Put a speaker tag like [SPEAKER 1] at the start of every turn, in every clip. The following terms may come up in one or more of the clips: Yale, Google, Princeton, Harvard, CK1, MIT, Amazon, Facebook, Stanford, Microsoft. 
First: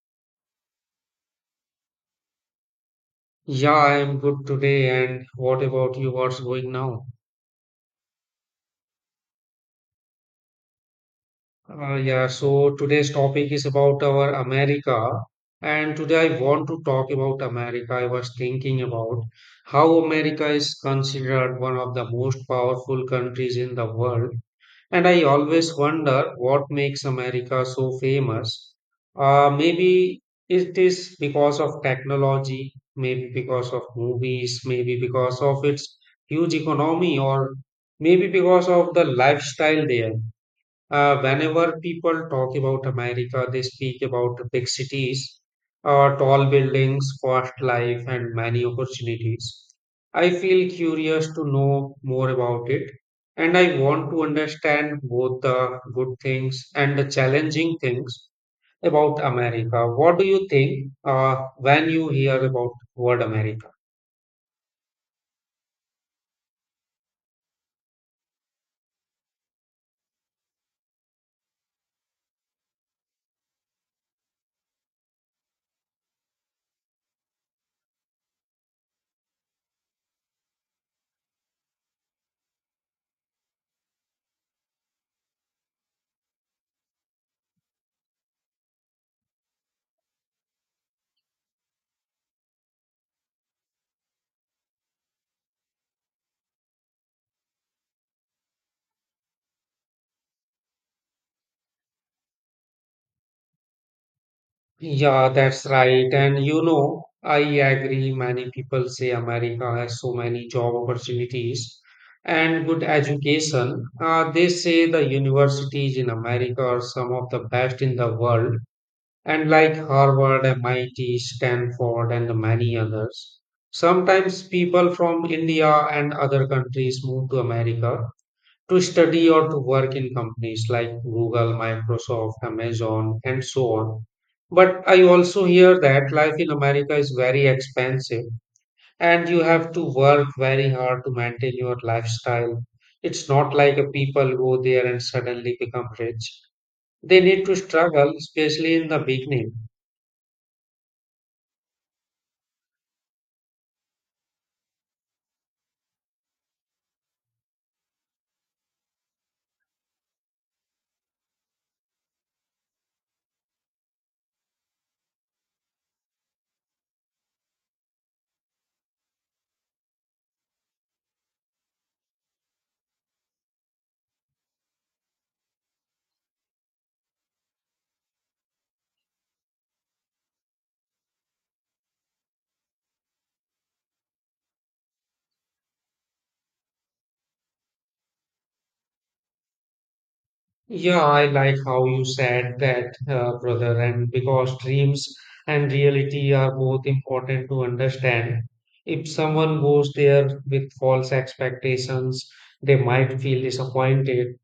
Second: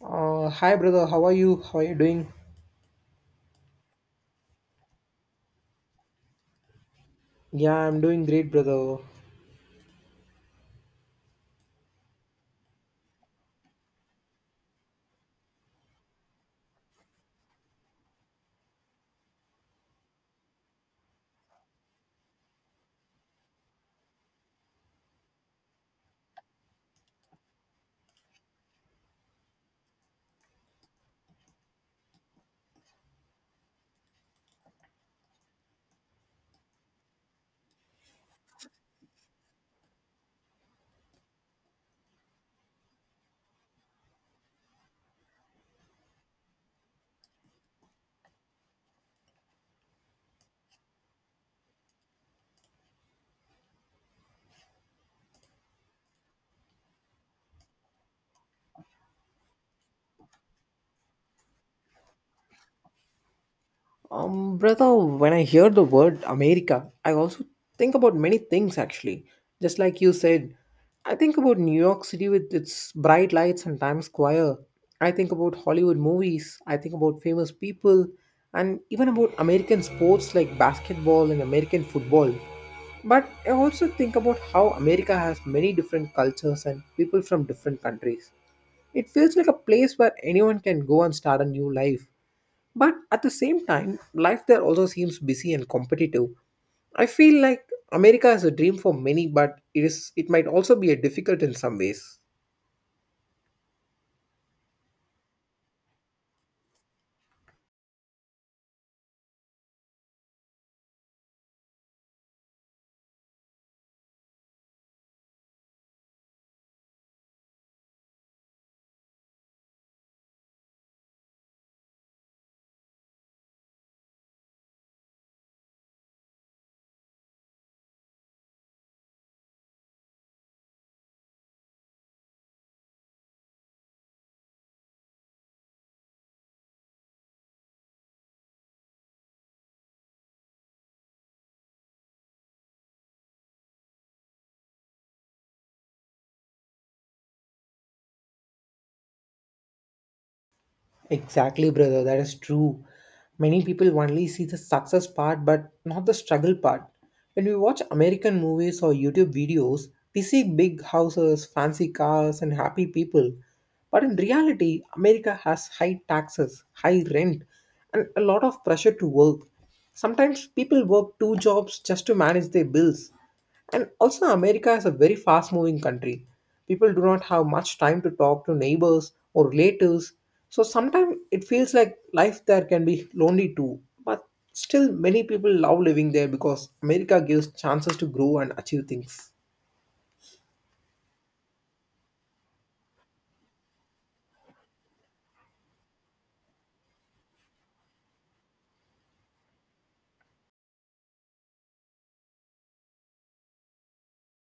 [SPEAKER 1] Hi brother, how are you? How are you doing?
[SPEAKER 2] Yeah, I'm good today. And what about you? What's going now?
[SPEAKER 1] Yeah, I'm doing great, brother.
[SPEAKER 2] Yeah, so today's topic is about our America. And today I want to talk about America. I was thinking about how America is considered one of the most powerful countries in the world. And I always wonder what makes America so famous. Maybe it is because of technology, maybe because of movies, maybe because of its huge economy, or maybe because of the lifestyle there. Whenever people talk about America, they speak about big cities, tall buildings, fast life, and many opportunities. I feel curious to know more about it, and I want to understand both the good things and the challenging things about America. What do you think when you hear about word America?
[SPEAKER 1] Brother, when I hear the word America, I also think about many things actually. Just like you said, I think about New York City with its bright lights and Times Square. I think about Hollywood movies. I think about famous people and even about American sports like basketball and American football. But I also think about how America has many different cultures and people from different countries. It feels like a place where anyone can go and start a new life. But at the same time, life there also seems busy and competitive. I feel like America is a dream for many, but it might also be a difficult in some ways.
[SPEAKER 2] Yeah, that's right. And you know, I agree. Many people say America has so many job opportunities and good education. They say the universities in America are some of the best in the world, and like Harvard, MIT, Stanford, and many others. Sometimes people from India and other countries move to America to study or to work in companies like Google, Microsoft, Amazon, and so on. But I also hear that life in America is very expensive and you have to work very hard to maintain your lifestyle. It's not like a people go there and suddenly become rich. They need to struggle, especially in the beginning.
[SPEAKER 1] Exactly, brother. That is true. Many people only see the success part but not the struggle part. When we watch American movies or YouTube videos, we see big houses, fancy cars, and happy people. But in reality, America has high taxes, high rent, and a lot of pressure to work. Sometimes people work two jobs just to manage their bills. And also, America is a very fast moving country. People do not have much time to talk to neighbors or relatives. So sometimes it feels like life there can be lonely too. But still, many people love living there because America gives chances to grow and achieve things.
[SPEAKER 2] Yeah, I like how you said that, brother, and because dreams and reality are both important to understand. If someone goes there with false expectations, they might feel disappointed.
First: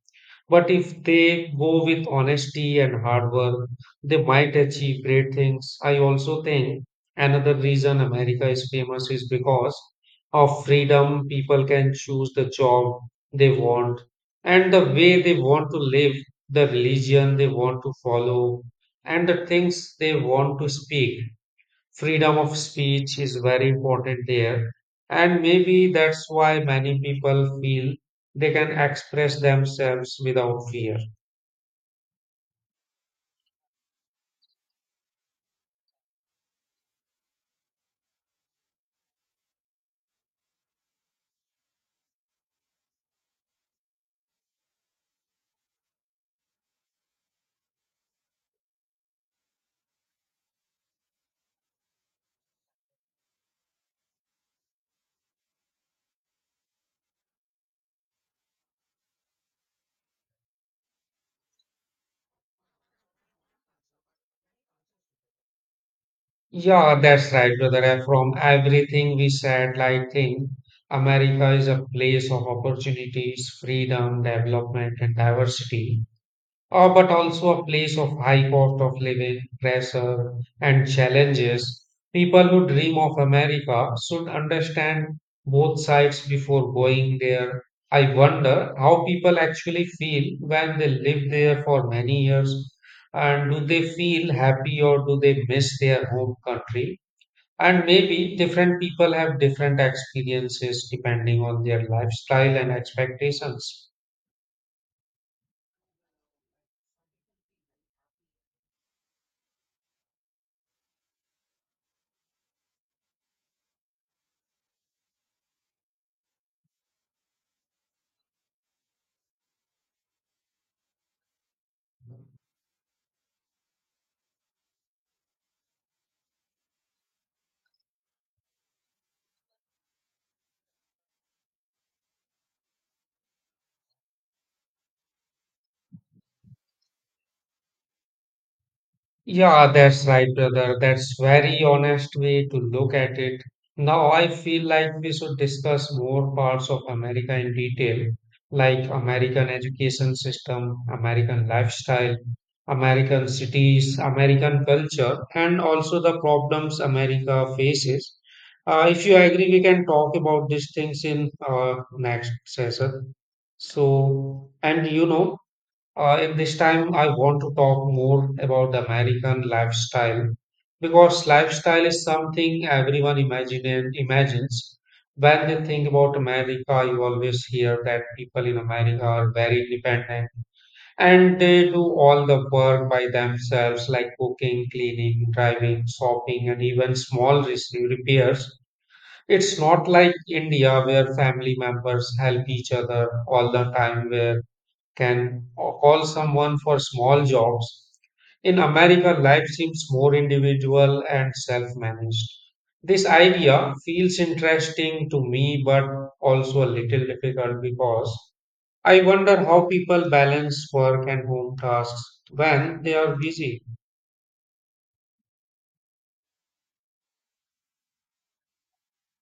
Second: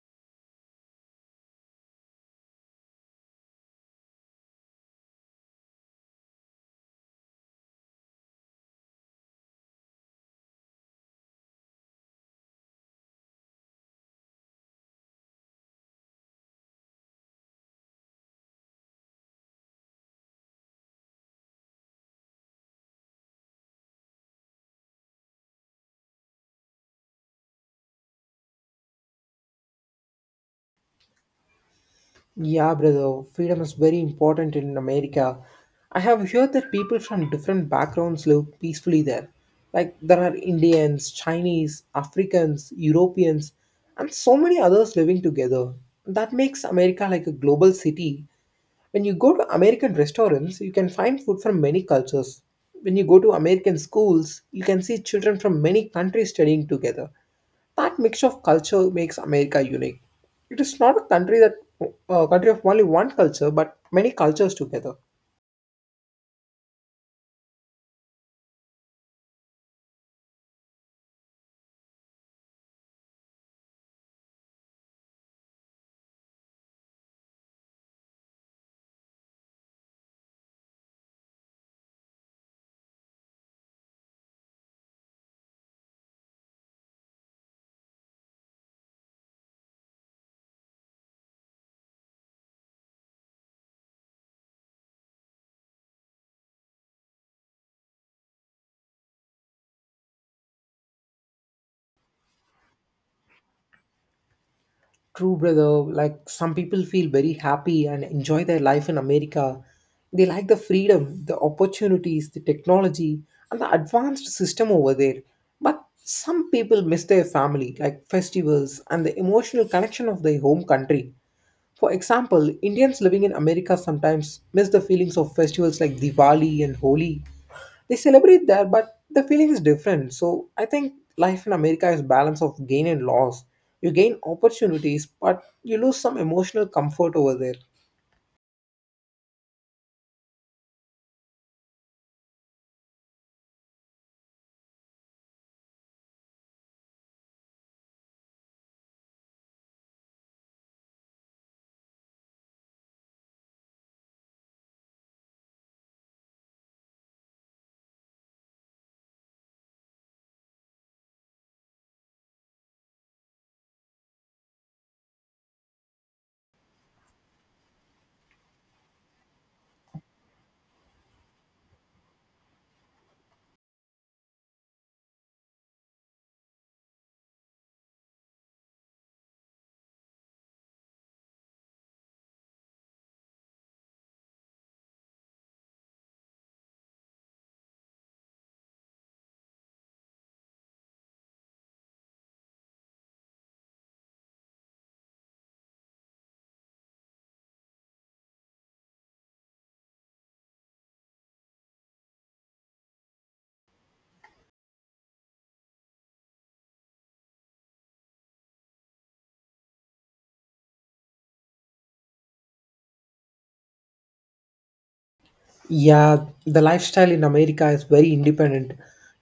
[SPEAKER 2] But if they go with honesty and hard work, they might achieve great things. I also think another reason America is famous is because of freedom. People can choose the job they want and the way they want to live, the religion they want to follow, and the things they want to speak. Freedom of speech is very important there, and maybe that's why many people feel they can express themselves without fear.
[SPEAKER 1] Yeah, brother, freedom is very important in America. I have heard that people from different backgrounds live peacefully there. Like there are Indians, Chinese, Africans, Europeans, and so many others living together. That makes America like a global city. When you go to American restaurants, you can find food from many cultures. When you go to American schools, you can see children from many countries studying together. That mix of culture makes America unique. It is not a country of only one culture, but many cultures together.
[SPEAKER 2] Yeah, that's right, brother. And from everything we said, I think America is a place of opportunities, freedom, development, and diversity. But also a place of high cost of living, pressure, and challenges. People who dream of America should understand both sides before going there. I wonder how people actually feel when they live there for many years. And do they feel happy, or do they miss their home country? And maybe different people have different experiences depending on their lifestyle and expectations.
[SPEAKER 1] True, brother. Like some people feel very happy and enjoy their life in America. They like the freedom, the opportunities, the technology, and the advanced system over there. But some people miss their family, like festivals and the emotional connection of their home country. For example, Indians living in America sometimes miss the feelings of festivals like Diwali and Holi. They celebrate there, but the feeling is different. So I think life in America is balance of gain and loss. You gain opportunities, but you lose some emotional comfort over there.
[SPEAKER 2] Yeah, that's right, brother. That's very honest way to look at it. Now I feel like we should discuss more parts of America in detail, like American education system, American lifestyle, American cities, American culture, and also the problems America faces. If you agree, we can talk about these things in next session. So, and you know, in this time, I want to talk more about the American lifestyle because lifestyle is something everyone imagines. When they think about America, you always hear that people in America are very independent and they do all the work by themselves, like cooking, cleaning, driving, shopping, and even small repairs. It's not like India where family members help each other all the time, where can call someone for small jobs. In America, life seems more individual and self managed. This idea feels interesting to me, but also a little difficult because I wonder how people balance work and home tasks when they are busy.
[SPEAKER 1] Yeah, the lifestyle in America is very independent.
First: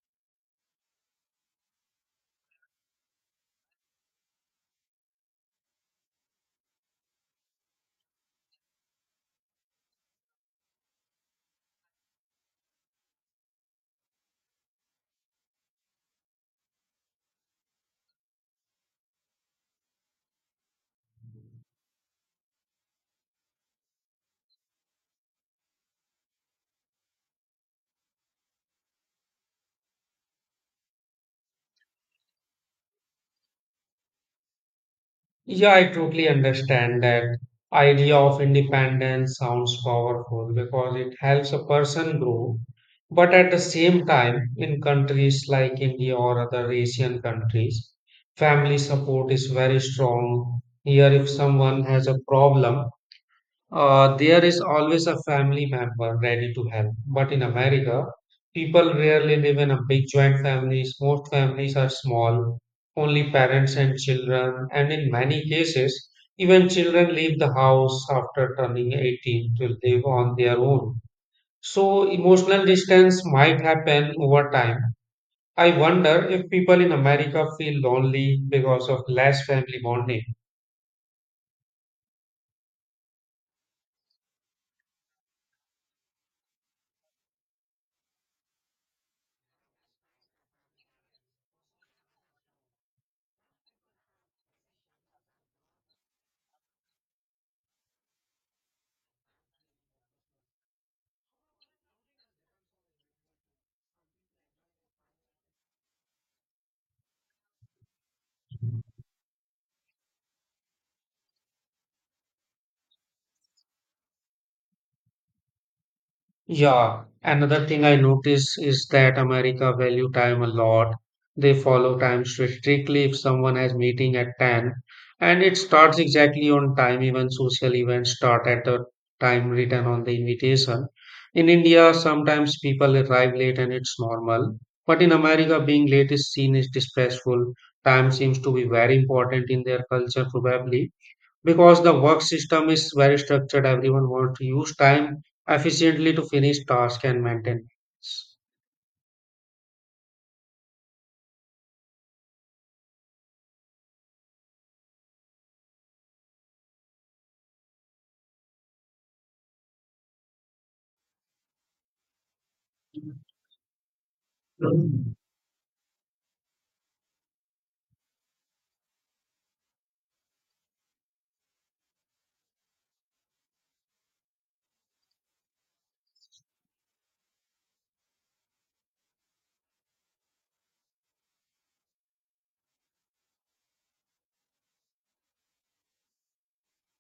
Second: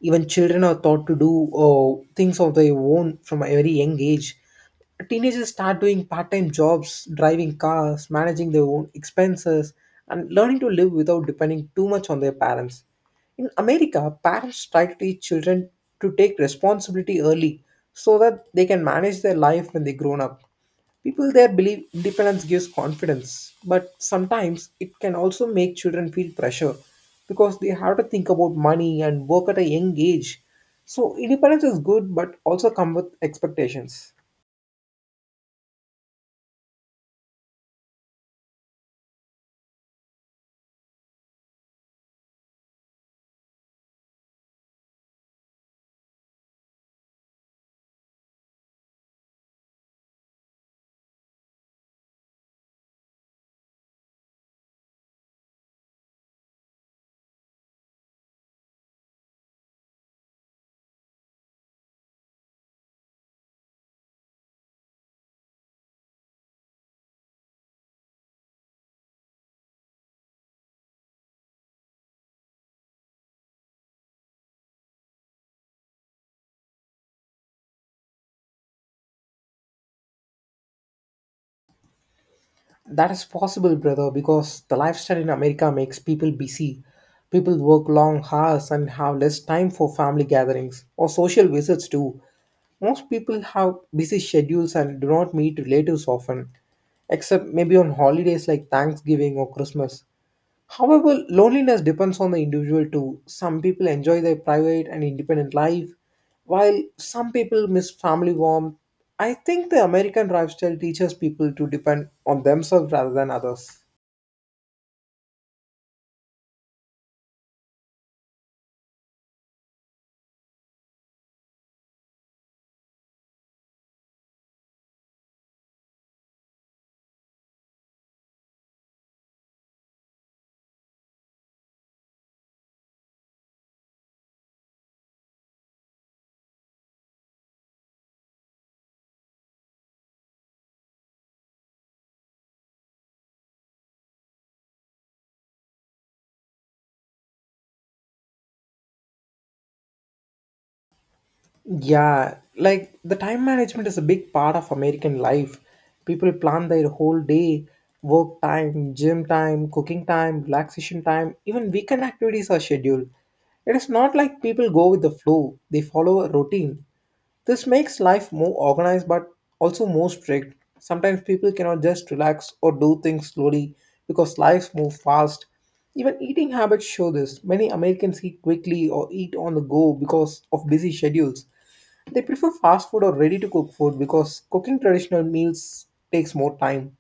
[SPEAKER 1] Even children are taught to do things of their own from a very young age. Teenagers start doing part time jobs, driving cars, managing their own expenses, and learning to live without depending too much on their parents. In America, parents try to teach children to take responsibility early so that they can manage their life when they grown up. People there believe independence gives confidence, but sometimes it can also make children feel pressure because they have to think about money and work at a young age. So, independence is good, but also come with expectations.
[SPEAKER 2] Yeah, I totally understand that idea of independence sounds powerful because it helps a person grow. But at the same time, in countries like India or other Asian countries, family support is very strong. Here, if someone has a problem, there is always a family member ready to help. But in America, people rarely live in a big joint families. Most families are small, only parents and children, and in many cases, even children leave the house after turning 18 to live on their own. So emotional distance might happen over time. I wonder if people in America feel lonely because of less family bonding.
[SPEAKER 1] That is possible, brother, because the lifestyle in America makes people busy. People work long hours and have less time for family gatherings or social visits too. Most people have busy schedules and do not meet relatives often, except maybe on holidays like Thanksgiving or Christmas. However, loneliness depends on the individual too. Some people enjoy their private and independent life, while some people miss family warmth. I think the American lifestyle teaches people to depend on themselves rather than others.
[SPEAKER 2] Yeah, another thing I notice is that America value time a lot. They follow time strictly if someone has meeting at 10 and it starts exactly on time, even social events start at the time written on the invitation. In India sometimes people arrive late and it's normal, but in America being late is seen as disrespectful. Time seems to be very important in their culture, probably because the work system is very structured. Everyone wants to use time efficiently to finish tasks and maintain.
[SPEAKER 1] Yeah, like the time management is a big part of American life. People plan their whole day, work time, gym time, cooking time, relaxation time, even weekend activities are scheduled. It is not like people go with the
[SPEAKER 2] Mhm.
[SPEAKER 1] flow, they follow a routine. This makes life more organized but also more strict. Sometimes people cannot just relax or do things slowly because lives move fast. Even eating habits show this. Many Americans eat quickly or eat on the go because of busy schedules. They prefer fast food or ready to cook food because cooking traditional meals takes more time.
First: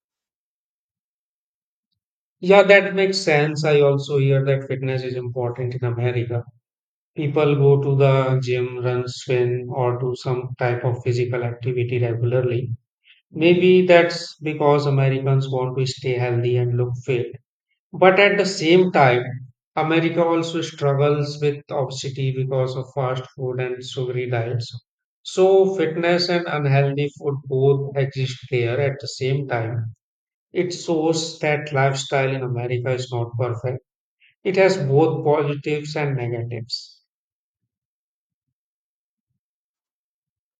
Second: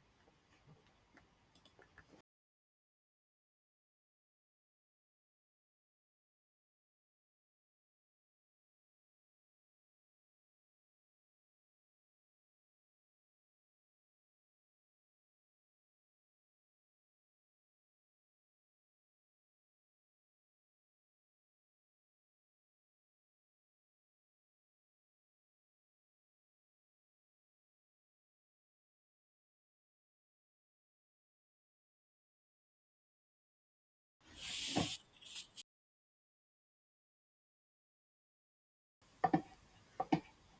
[SPEAKER 2] Yeah, that makes sense. I also hear that fitness is important in America. People go to the gym, run, swim, or do some type of physical activity regularly. Maybe that's because Americans want to stay healthy and look fit. But at the same time, America also struggles with obesity because of fast food and sugary diets. So, fitness and unhealthy food both exist there at the same time. It shows that lifestyle in America is not perfect. It has both positives and negatives.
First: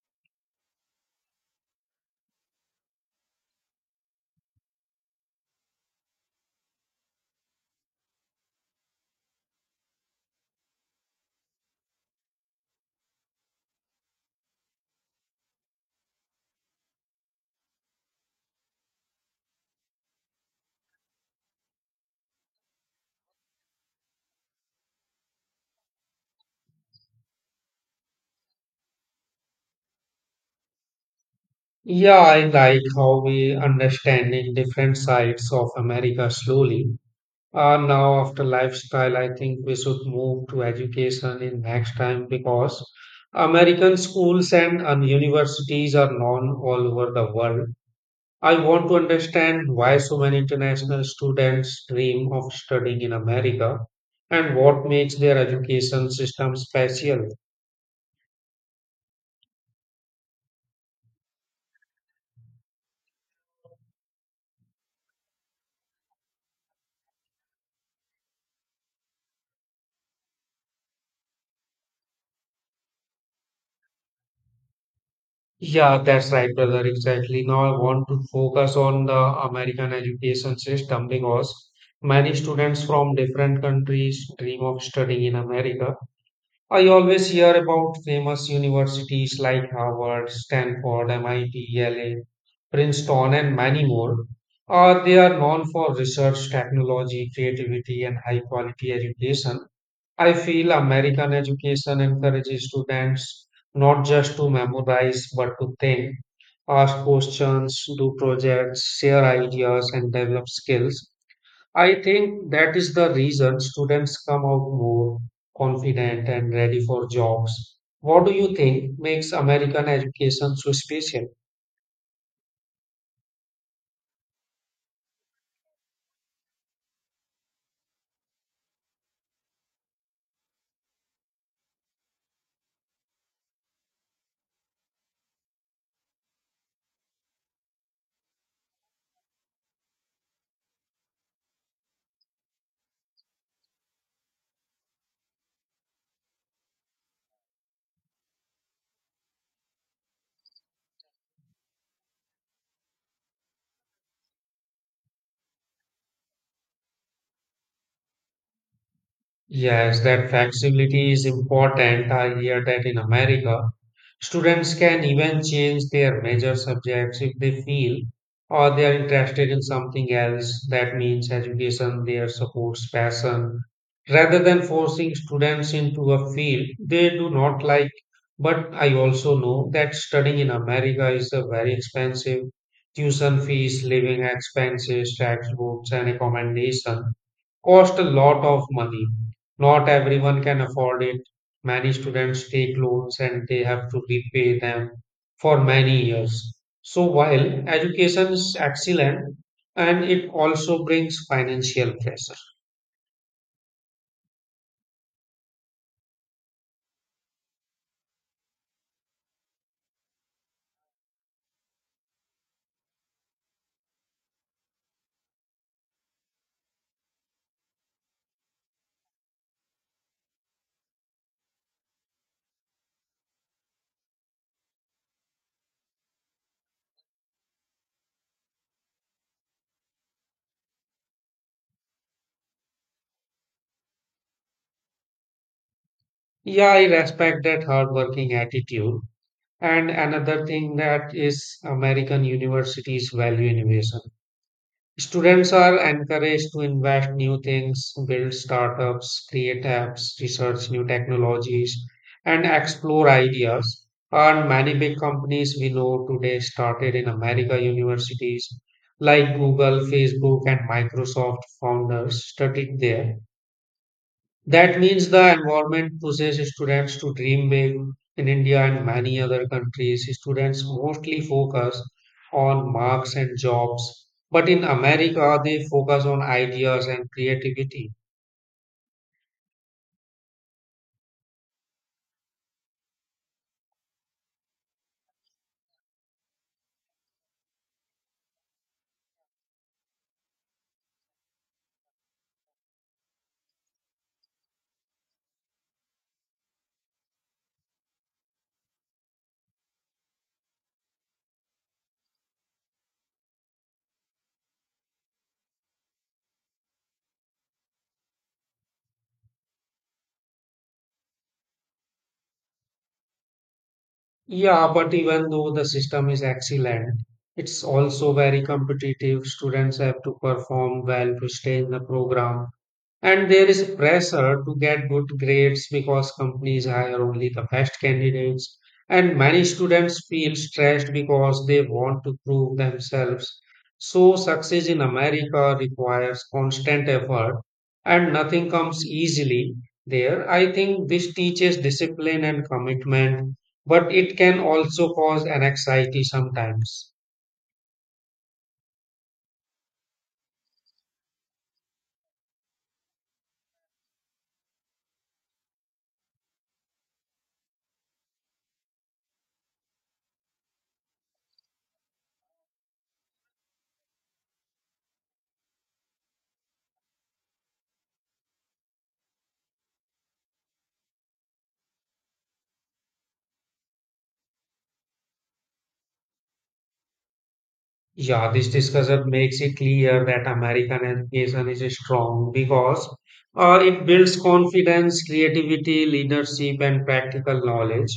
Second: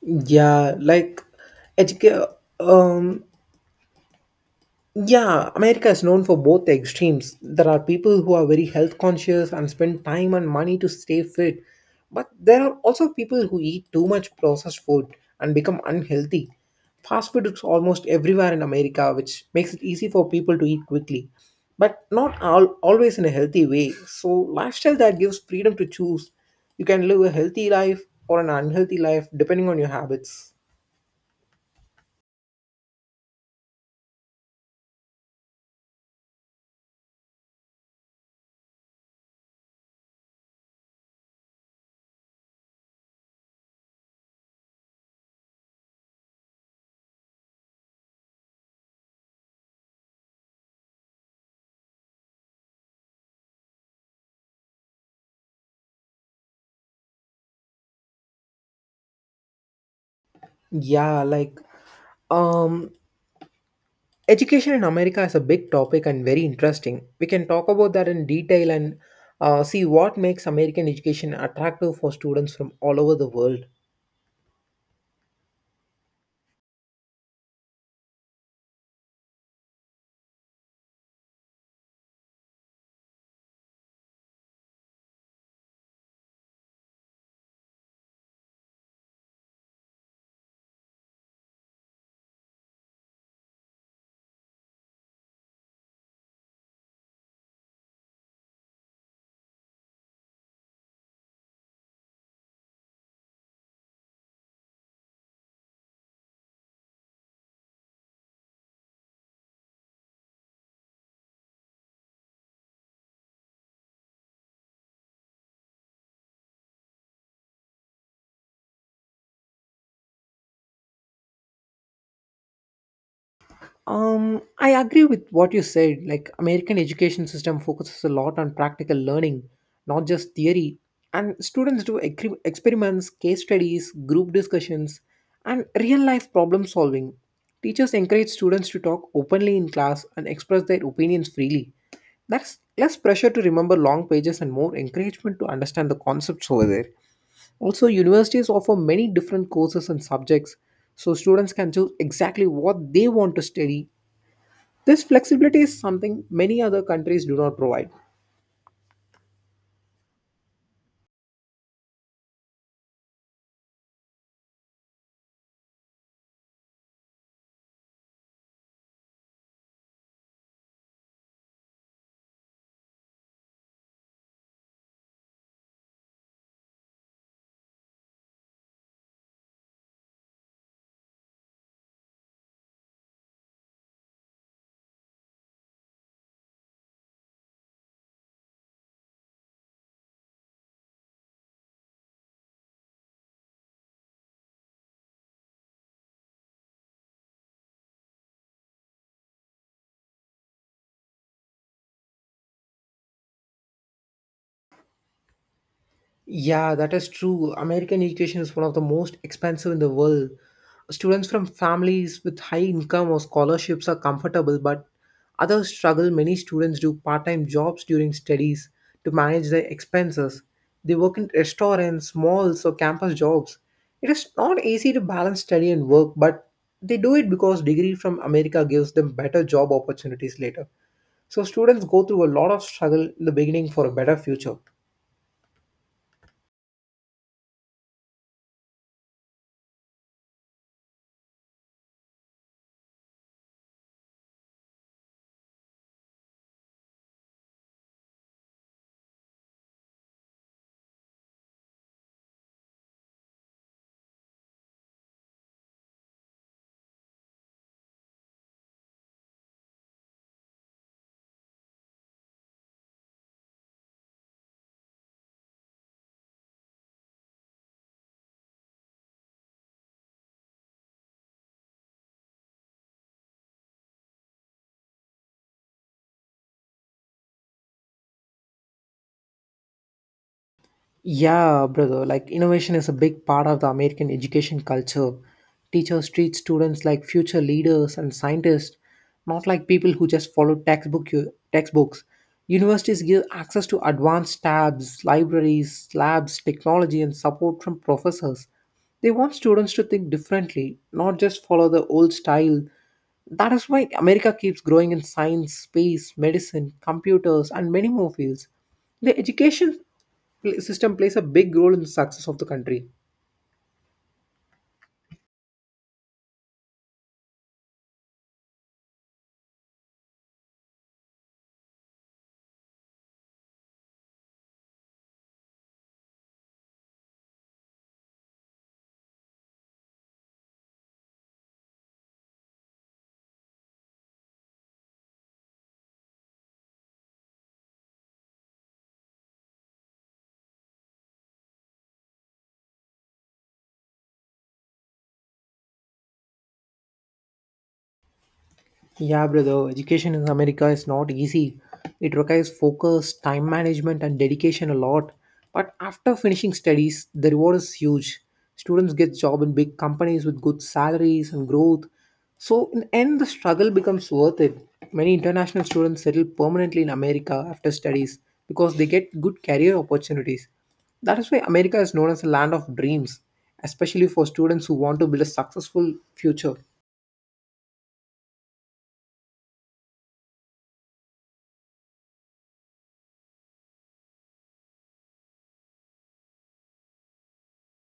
[SPEAKER 1] Yeah, like educate. Um, Yeah, America is known for both the extremes. There are people who are very health conscious and spend time and money to stay fit, but there are also people who eat too much processed food and become unhealthy. Fast food is almost everywhere in America, which makes it easy for people to eat quickly, but not all, always in a healthy way. So, lifestyle that gives freedom to choose. You can live a healthy life or an unhealthy life depending on your habits.
[SPEAKER 2] Yeah, I like how we understanding different sides of America slowly. Now, after lifestyle, I think we should move to education in next time because American schools and universities are known all over the world. I want to understand why so many international students dream of studying in America and what makes their education system special.
[SPEAKER 1] Yeah, like um Education in America is a big topic and very interesting. We can talk about that in detail and see what makes American education attractive for students from all over the world.
[SPEAKER 2] Yeah, that's right, brother. Exactly. Now I want to focus on the American education system because many students from different countries dream of studying in America. I always hear about famous universities like Harvard, Stanford, MIT, Yale, Princeton, and many more. They are known for research, technology, creativity, and high quality education. I feel American education encourages students not just to memorize but to think, ask questions, do projects, share ideas, and develop skills. I think that is the reason students come out more confident and ready for jobs. What do you think makes American education so special?
[SPEAKER 1] I agree with what you said. Like American education system focuses a lot on practical learning, not just theory. And students do experiments, case studies, group discussions, and real life problem solving. Teachers encourage students to talk openly in class and express their opinions freely. That's less pressure to remember long pages and more encouragement to understand the concepts over there. Also, universities offer many different courses and subjects, so students can choose exactly what they want to study. This flexibility is something many other countries do not provide.
[SPEAKER 2] Yes, that flexibility is important. I hear that in America, students can even change their major subjects if they feel or they are interested in something else. That means education there supports passion rather than forcing students into a field they do not like. But I also know that studying in America is a very expensive. Tuition fees, living expenses, textbooks, and accommodation cost a lot of money. Not everyone can afford it. Many students take loans and they have to repay them for many years. So while education is excellent, and it also brings financial pressure.
[SPEAKER 1] Yeah, that is true. American education is one of the most expensive in the world. Students from families with high income or scholarships are comfortable, but others struggle. Many students do part time jobs during studies to manage their expenses. They work in restaurants, malls, or campus jobs. It is not easy to balance study and work, but they do it because degree from America gives them better job opportunities later. So students go through a lot of struggle in the beginning for a better future.
[SPEAKER 2] Yeah, I respect that hardworking attitude. And another thing that is American universities value innovation. Students are encouraged to invest new things, build startups, create apps, research new technologies, and explore ideas. And many big companies we know today started in America universities like Google, Facebook, and Microsoft founders studied there. That means the environment pushes students to dream big. In India and many other countries, students mostly focus on marks and jobs. But in America, they focus on ideas and creativity.
[SPEAKER 1] Yeah, brother. Like innovation is a big part of the American education culture. Teachers treat students like future leaders and scientists, not like people who just follow textbooks. Universities give access to advanced tabs, libraries, labs, technology, and support from professors. They want students to think differently, not just follow the old style. That is why America keeps growing in science, space, medicine, computers, and many more fields. The education system plays a big role in the success of the country.
[SPEAKER 2] Yeah, but even though the system is excellent, it's also very competitive. Students have to perform well to stay in the program. And there is pressure to get good grades because companies hire only the best candidates. And many students feel stressed because they want to prove themselves. So, success in America requires constant effort and nothing comes easily there. I think this teaches discipline and commitment, but it can also cause anxiety sometimes.
[SPEAKER 1] Yeah, brother, education in America is not easy. It requires focus, time management, and dedication a lot. But after finishing studies, the reward is huge. Students get job in big companies with good salaries and growth. So in the end, the struggle becomes worth it. Many international students settle permanently in America after studies because they get good career opportunities. That is why America is known as the land of dreams, especially for students who want to build a successful future.
[SPEAKER 2] Yeah, this discussion makes it clear that American education is strong because it builds confidence, creativity, leadership, and practical knowledge.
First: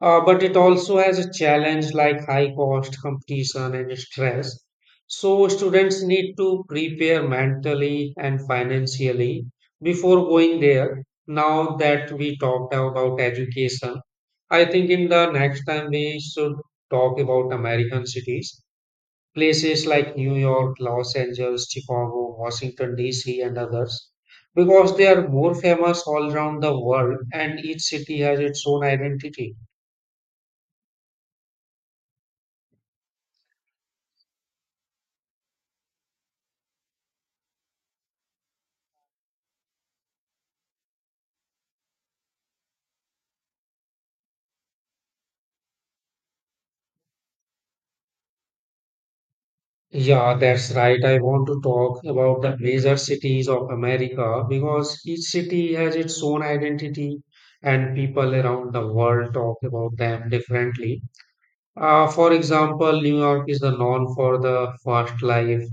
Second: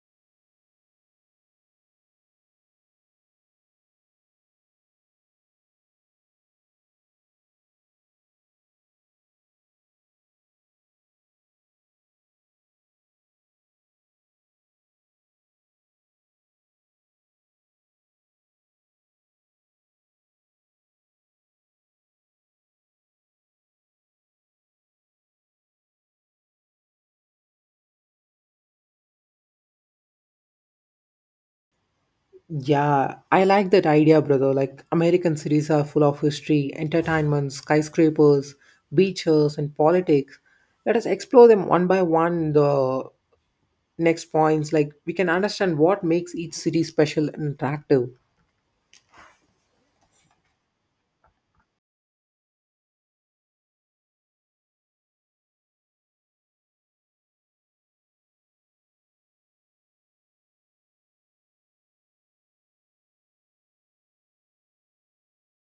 [SPEAKER 2] But it also has a challenge like high cost, competition, and stress. So students need to prepare mentally and financially before going there. Now that we talked about education, I think in the next time we should talk about American cities, places like New York, Los Angeles, Chicago, Washington, D.C., and others, because they are more famous all around the world and each city has its own identity.
[SPEAKER 1] Yeah, I like that idea, brother. Like, American cities are full of history, entertainment, skyscrapers, beaches, and politics. Let us explore them one by one in the next points. Like, we can understand what makes each city special and attractive.
[SPEAKER 2] Yeah, that's right. I want to talk about the major cities of America because each city has its own identity and people around the world talk about them differently. For example, New York is the known for the fast life,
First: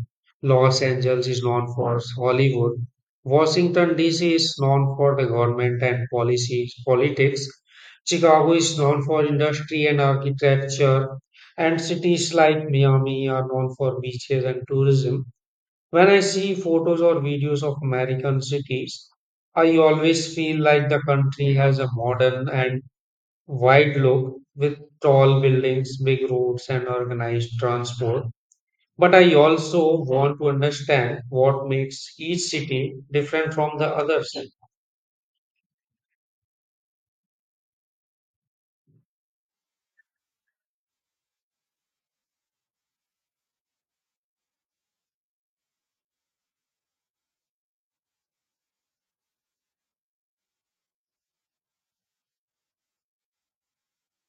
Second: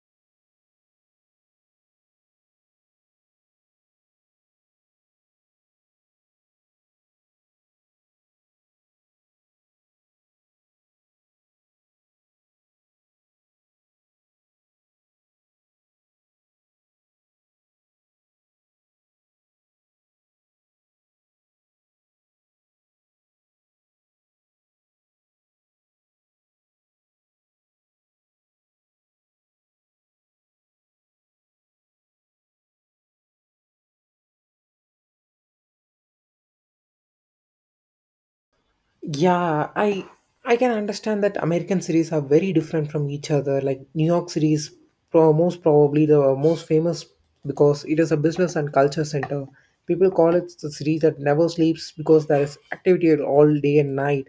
[SPEAKER 2] Los Angeles is known for Hollywood, Washington D.C. is known for the government and policies, politics, Chicago is known for industry and architecture, and cities like Miami are known for beaches and tourism. When I see photos or videos of American cities, I always feel like the country has a modern and wide look with tall buildings, big roads, and organized transport. But I also want to understand what makes each city different from the others.
[SPEAKER 1] Yeah, I can understand that American cities are very different from each other. Like New York City is most probably the most famous because it is a business and culture center. People call it the city that never sleeps because there is activity all day and night.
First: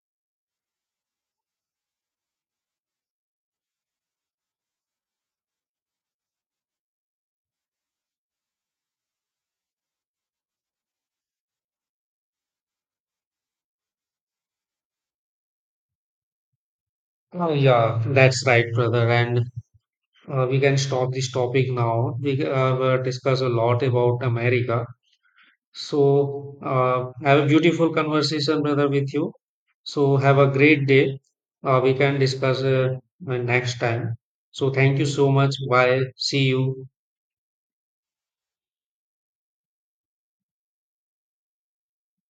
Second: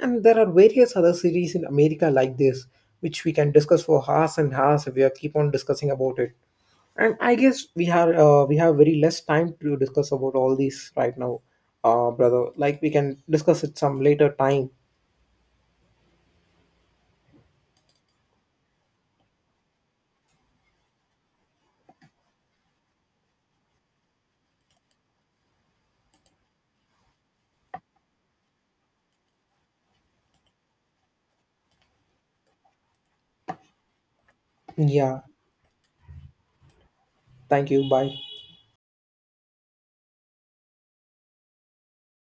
[SPEAKER 1] And there are various other cities in America like this, which we can discuss for hours and hours if we are keep on discussing about it. And I guess we have very less time to discuss about all these right now, uh, brother. Like we can discuss it some later time.
[SPEAKER 2] Oh, yeah, that's right, brother. And we can stop this topic now. We were discuss a lot about America. So, have a beautiful conversation, brother, with you. So, have a great day. We can discuss next time. So, thank you
[SPEAKER 1] Yeah,
[SPEAKER 2] so much. Bye. See you.
[SPEAKER 1] thank you. Bye.